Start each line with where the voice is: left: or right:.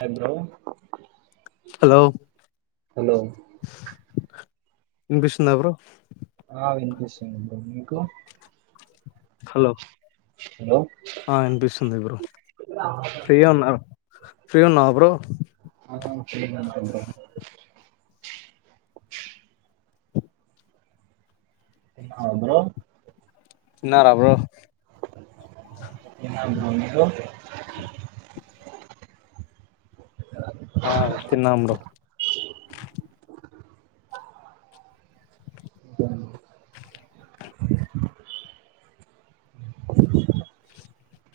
right: hi bro
left: hello
right: hello
left: ఇనిపిస్తుందా bro
right: ఆ వినిపిస్తుంది బ్రో మీకు
left: హలో
right: హలో
left: ఆ ఇనిపిస్తుంది బ్రో ఫ్రీగా ఉన్నార ఫ్రీ ఉన్నావ బ్రో
right: [unintelligible] హా లో
left: తిన్నారా బ్రో
right: అ
left: ఆ తిన్నాముడు
right: అ ఉహు
left: ప్చ్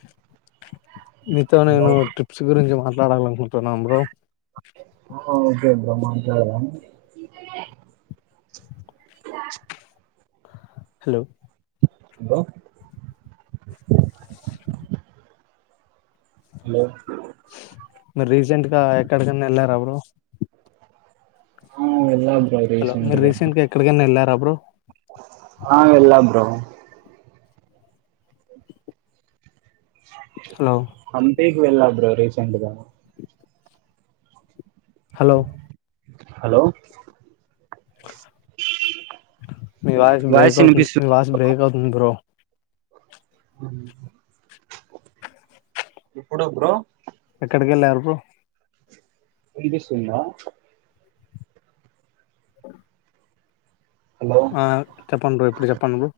left: మీతో
right: హలో
left: నేను ట్రిప్స్ గురించి మాత్ర తున్నా్ర బ్రో
right: ఓకే బ్ర్మా అంటద
left: హలో
right: హలో హలో
left: మీరు రీసెంట్గా ఎక్కడికన్నా వెళ్ళారు ఎవరు
right: అవును ఇలా
left: హలో మీరు రీసెంట్ గా ఎక్కడికైనా వెళ్లా ర
right: ఆ వెలా బ్రో
left: హలో
right: అ ఈగ వెల్బ్ రీసెంట్ దగా
left: హలో
right: హలో
left: మీ వాస్
right: వాయిస్
left: బ్రేక్ అవుతుంది
right: వినిపిస్తు
left: మీ వాస్ బ్రేక్ అవుతుంది బ్రో
right: ఎప్పుడ బ్రో
left: ఎక్కడికి వెళ్ళారు బ
right: ఎ తెస్తుంద
left: ఆ
right: హలో
left: ఆ చెప్పం ఇప్పుడు చెప్పంరు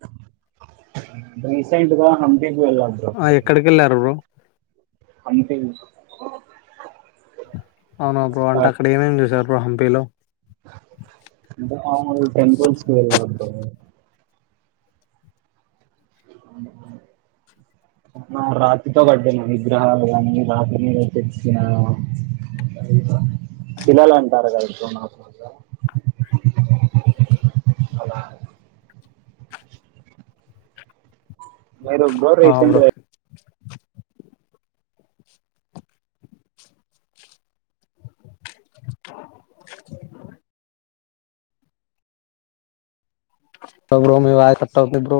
right: రీసట్గా
left: ఆ ఎక్కడికి వెళ్ళారు బ్రో
right: అంట
left: అవును బ్రో అంటే అక్కడ ఏమేం చూశారు ప్పు హమ్పిేలో
right: అంట టెంపుల్స్కి వెళ్ళ రాత్రితో కట్టినా విగ్రహాలు కానీ రాత్రి మీద తెచ్చినను శిలలు అంటారు కదా నా మీరు బ
left: ఆ
right: రీసెంట్
left: బ్రో సబ్రో మీ వాయిసు కట్టాబ్రో